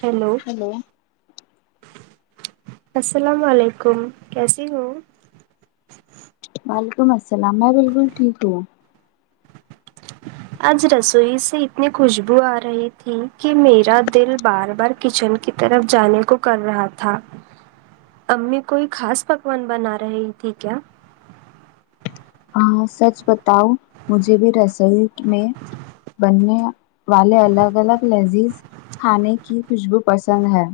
hello السلام علیکم کیسی ہو وعلیکم السلام میں بالکل ٹھیک ہوں آج رسوئی سے اتنی خوشبو آ رہی تھی کہ میرا دل بار بار کچن کی طرف جانے کو کر رہا تھا امی کوئی خاص پکوان بنا رہی تھی کیا ہاں سچ بتاؤ مجھے بھی ریزلٹ میں بننے والے الگ الگ لیزیز کھانے کی خوشبو پسند ہے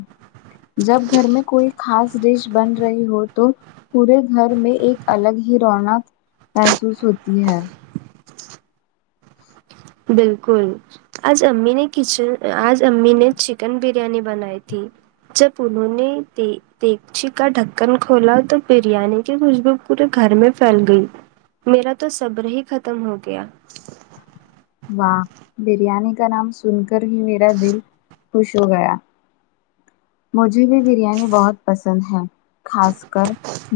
جب گھر میں کوئی خاص ڈش بن رہی ہو تو پورے گھر میں ایک الگ ہی رونق محسوس ہوتی ہے بالکل آج امی نے کچن آج امی نے چکن بریانی بنائی تھی جب انہوں نے دی دیگچی کا ڈھکن کھولا تو بریانی کی خوشبو پورے گھر میں پھیل گئی میرا تو صبر ہی ختم ہو گیا واہ بریانی کا نام سن کر ہی میرا دل خوش ہو گیا مجھے بھی بریانی بہت پسند ہے خاص کر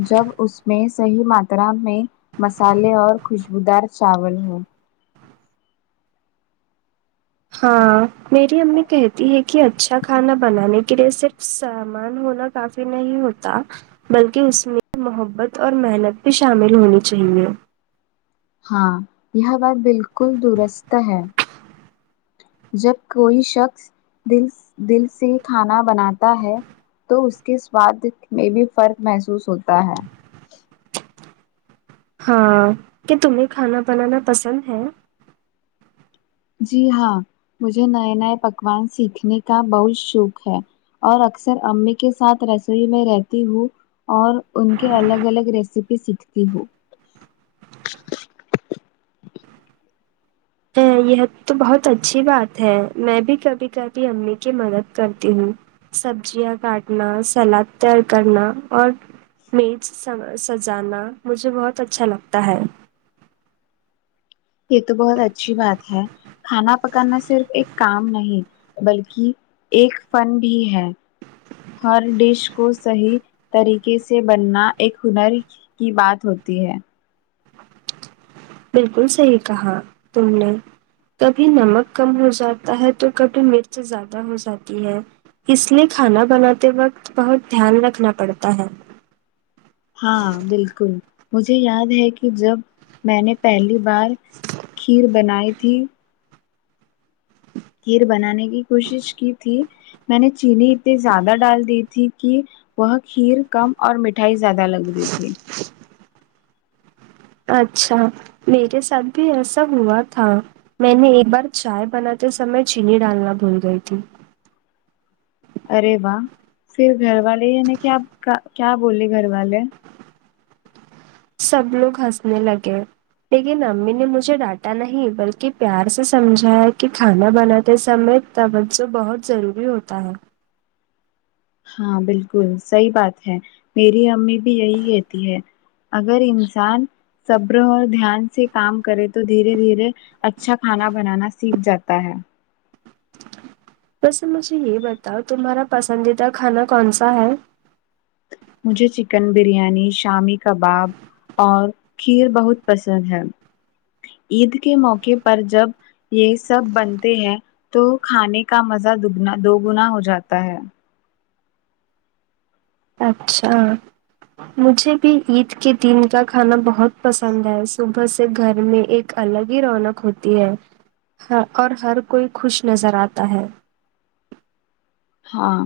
جب اس میں صحیح ماترا میں مسالے اور خوشبودار چاول ہو ہاں میری امی کہتی ہے کہ اچھا کھانا بنانے کے لیے صرف سامان ہونا کافی نہیں ہوتا بلکہ اس میں محبت اور محنت بھی شامل ہونی چاہیے ہاں یہ بات بالکل درست ہے جب کوئی شخص دل دل سے کھانا بناتا ہے تو اس کے سواد میں بھی فرق محسوس ہوتا ہے ہاں کیا تمہیں کھانا بنانا پسند ہے جی ہاں مجھے نئے نئے پکوان سیکھنے کا بہت شوق ہے اور اکثر امی کے ساتھ رسوئی میں رہتی ہوں اور ان کے الگ الگ ریسیپی سیکھتی ہوں تو یہ تو بہت اچھی بات ہے میں بھی کبھی کبھی امی کی مدد کرتی ہوں سبزیاں کاٹنا سلاد تیار کرنا اور میز سجانا مجھے بہت اچھا لگتا ہے یہ تو بہت اچھی بات ہے کھانا پکانا صرف ایک کام نہیں بلکہ ایک فن بھی ہے ہر ڈش کو صحیح طریقے سے بننا ایک ہنر کی بات ہوتی ہے بالکل صحیح کہا تم نے کبھی نمک کم ہو جاتا ہے تو کبھی مرچ زیادہ ہو جاتی ہے اس لیے کھانا بناتے وقت بہت دھیان رکھنا پڑتا ہے ہاں بالکل مجھے یاد ہے کہ جب میں نے پہلی بار کھیر بنائی تھی کھیر بنانے کی کوشش کی تھی میں نے چینی اتنی زیادہ ڈال دی تھی کہ وہ کھیر کم اور مٹھائی زیادہ لگ رہی تھی اچھا میرے ساتھ بھی ایسا ہوا تھا میں نے ایک بار چائے بناتے سمے چینی ڈالنا بھول گئی تھی ارے واہ پھر گھر والے یعنی کیا کیا بولی گھر والے سب لوگ ہنسنے لگے لیکن امی نے مجھے ڈانٹا نہیں بلکہ پیار سے سمجھایا کہ کھانا بناتے سمے توجہ بہت ضروری ہوتا ہے ہاں بالکل صحیح بات ہے میری امی بھی یہی کہتی ہے اگر انسان صبر اور دھیان سے کام کرے تو دھیرے دھیرے اچھا کھانا بنانا سیکھ جاتا ہے ویسے تم مجھے یہ بتاؤ تمہارا پسندیدہ کھانا کون سا ہے مجھے چکن بریانی شامی کباب اور کھیر بہت پسند ہے عید کے موقع پر جب یہ سب بنتے ہیں تو کھانے کا مزہ دگنا دو گنا ہو جاتا ہے اچھا مجھے بھی عید کے دن کا کھانا بہت پسند ہے صبح سے گھر میں ایک الگ ہی رونق ہوتی ہے ہ اور ہر کوئی خوش نظر آتا ہے ہاں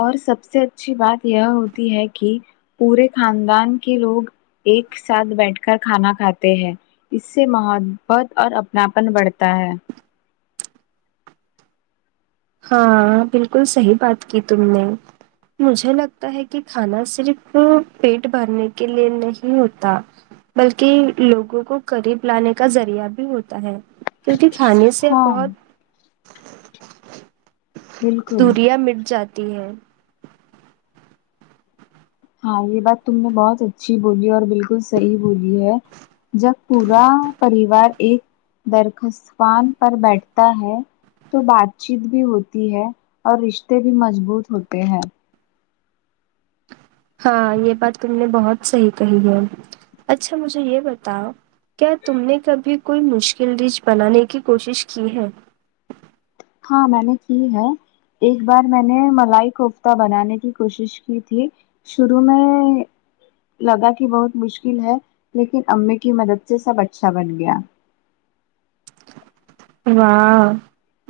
اور سب سے اچھی بات یہ ہوتی ہے کہ پورے خاندان کے لوگ ایک ساتھ بیٹھ کر کھانا کھاتے ہیں اس سے محبت اور اپناپن بڑھتا ہے ہاں بالکل صحیح بات کی تم نے مجھے لگتا ہے کہ کھانا صرف پیٹ بھرنے کے لیے نہیں ہوتا بلکہ لوگوں کو قریب لانے کا ذریعہ بھی ہوتا ہے کیونکہ کھانے سے ہاں بہت بالکل دوریاں مٹ جاتی ہیں ہاں یہ بات تم نے بہت اچھی بولی اور بالکل صحیح بولی ہے جب پورا پریوار ایک درخستان پر بیٹھتا ہے تو بات چیت بھی ہوتی ہے اور رشتے بھی مضبوط ہوتے ہیں ہاں یہ بات تم نے بہت صحیح کہی ہے اچھا مجھے یہ بتاؤ کیا تم نے کبھی کوئی مشکل ڈش بنانے کی کوشش کی ہے ہاں میں نے کی ہے ایک بار میں نے ملائی کوفتہ بنانے کی کوشش کی تھی شروع میں لگا کہ بہت مشکل ہے لیکن امی کی مدد سے سب اچھا بن گیا واہ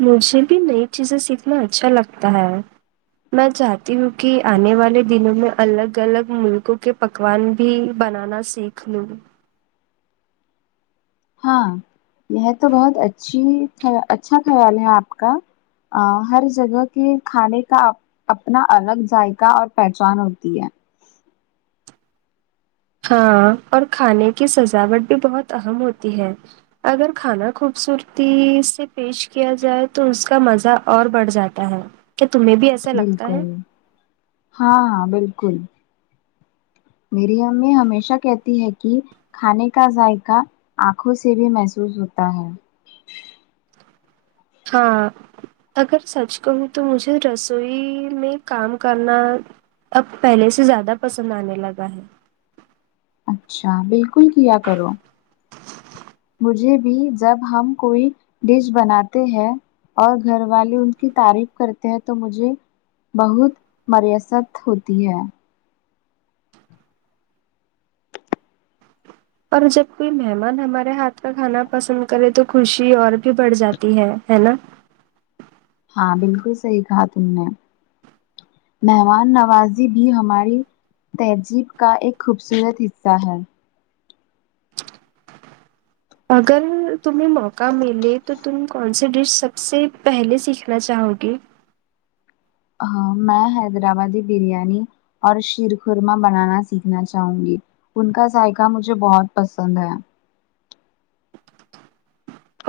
مجھے بھی نئی چیزیں سیکھنا اچھا لگتا ہے میں چاہتی ہوں کہ آنے والے دنوں میں الگ الگ ملکوں کے پکوان بھی بنانا سیکھ لوں ہاں یہ تو بہت اچھی اچھا خیال ہے آپ کا ہر جگہ کے کھانے کا اپنا الگ ذائقہ اور پہچان ہوتی ہے ہاں اور کھانے کی سجاوٹ بھی بہت اہم ہوتی ہے اگر کھانا خوبصورتی سے پیش کیا جائے تو اس کا مزہ اور بڑھ جاتا ہے کہ تمہیں بھی ای بالکل ہاں بالکل میری امی ہمیشہ کہتی ہے کہ کھانے کا ذائقہ آنکھوں سے بھی محسوس ہوتا ہے ہاں اگر سچ کہوں تو مجھے رسوئی میں کام کرنا اب پہلے سے زیادہ پسند آنے لگا ہے اچھا بالکل کیا کرو مجھے بھی جب ہم کوئی ڈش بناتے ہیں اور گھر والے ان کی تعریف کرتے ہیں تو مجھے بہت مریست ہوتی ہے اور جب کوئی مہمان ہمارے ہاتھ کا کھانا پسند کرے تو خوشی اور بھی بڑھ جاتی ہے ہے نا ہاں بالکل صحیح کہا تم نے مہمان نوازی بھی ہماری تہذیب کا ایک خوبصورت حصہ ہے اگر تمہیں موقع ملے تو تم کون سی ڈش سب سے پہلے سیکھنا چاہو گی ہاو میں حیدرآبادی بریانی اور شیرخرما بنانا سیکھنا چاہوں گی ان کا ذائقہ مجھے بہت پسند ہے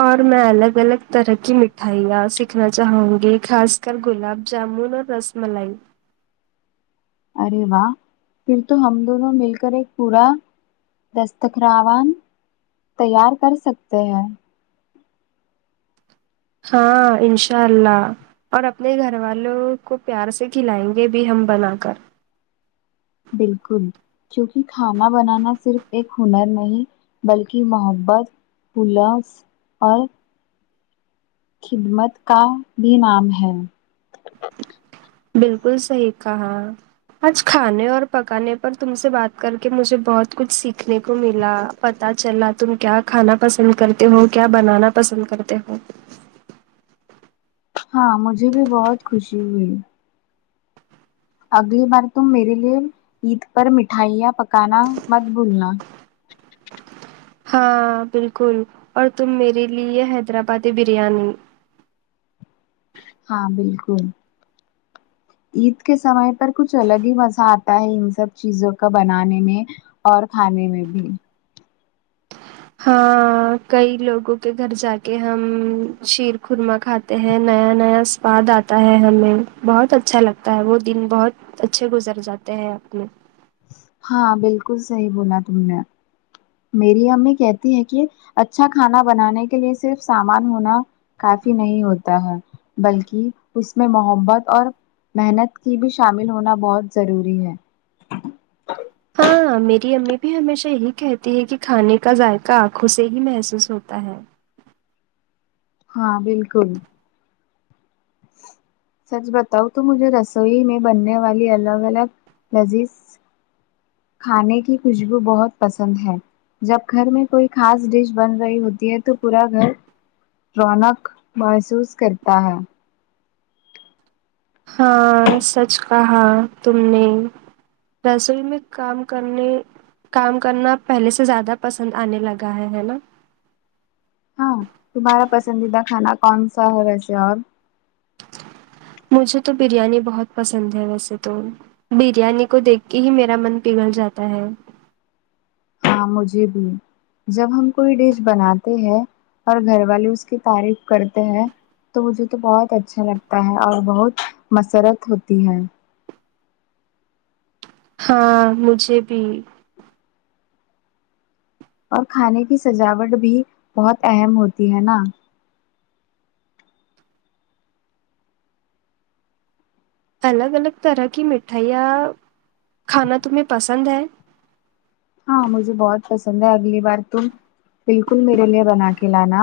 اور میں الگ الگ طرح کی مٹھائیاں سیکھنا چاہوں گی خاص کر گلاب جامن اور رس ملائی ارے واہ پھر تو ہم دونوں مل کر ایک پورا دستخروان تیار کر سکتے ہیں ہاں انشاء اللہ اور اپنے گھر والوں کو پیار سے کھلائیں گے بھی ہم بنا کر بالکل کیونکہ کھانا بنانا صرف ایک ہنر نہیں بلکہ محبت [unintelligible] خدمت کا بھی نام ہے بالکل صحیح کہا آج کھانے اور پکانے پر تم سے بات کر کے مجھے بہت کچھ سیکھنے کو ملا پتا چلا تم کیا کھانا پسند کرتے ہو کیا بنانا پسند کرتے ہو ہاں مجھے بھی بہت خوشی ہوئی اگلی بار تم میرے لیے عید پر مٹھائیاں پکانا مت بھولنا ہاں بالکل اور تم میرے لیے حیدرآبادی بریانی ہاں بالکل عید کے سمے پر کچھ الگ ہی مزہ آتا ہے ان سب چیزوں کا بنانے میں اور کھانے میں بھی ہاں ں کئی لوگوں کے گھر جا کے ہم شیر خرما کھاتے تے ہیں نیا نیا سواد آتا ہے ہمیں بہت اچھا لگتا ہے وہ دن بہت اچھے گزر جاتے ہیں اپنے ہاں بالکل صحیح بولا تم نے میری امی کہتی ہے کہ اچھا کھانا بنانے کے لیے صرف سامان ہونا کافی نہیں ہوتا ہے بلکہ اس میں محبت اور محنت کی بھی شامل ہونا بہت ضروری ہے ہاں میری امی بھی ہمیشہ یہی کہتی ہے کہ کھانے کا ذائقہ آنکھوں سے ہی محسوس ہوتا ہے ہاں بالکل سچ بتاؤں تو مجھے رسوئی میں بننے والی الگ الگ لذیذ کھانے کی خوشبو بہت پسند ہے جب گھر میں کوئی خاص ڈش بن رہی ہوتی ہے تو پورا گھر رونق محسوس کرتا ہے ہاں سچ کہا تم نے رسوئی میں کام کرنے کام کرنا پہلے سے زیادہ پسند آنے لگا ہے ہے نا ہاں تمہارا پسندیدہ کھانا کونسا ہے ویسے اور مجھے تو بریانی بہت پسند ہے ویسے تو بریانی کو دیکھ کے ہی میرا من پگل جاتا ہے ہاں مجھے بھی جب ہم کوئی ڈش بناتے ہیں اور گھر والے اس کی تعریف کرتے ہیں تو مجھے تو بہت اچھا لگتا ہے اور بہت مسرت ہوتی ہے ہاں مجھے بھی اور کھانے کی سجاوٹ بھی بہت اہم ہوتی ہے نا الگ الگ طرح کی مٹھائیاں کھانا تمہیں پسند ہے ہاں مجھے بہت پسند ہے اگلی بار تم بالکل میرے لیے بنا کے لانا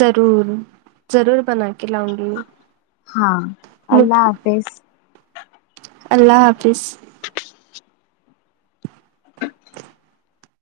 ضرور ضرور بنا کے لاؤں گی ہاں اللہ حافظ اللہ حافظ [inaudible]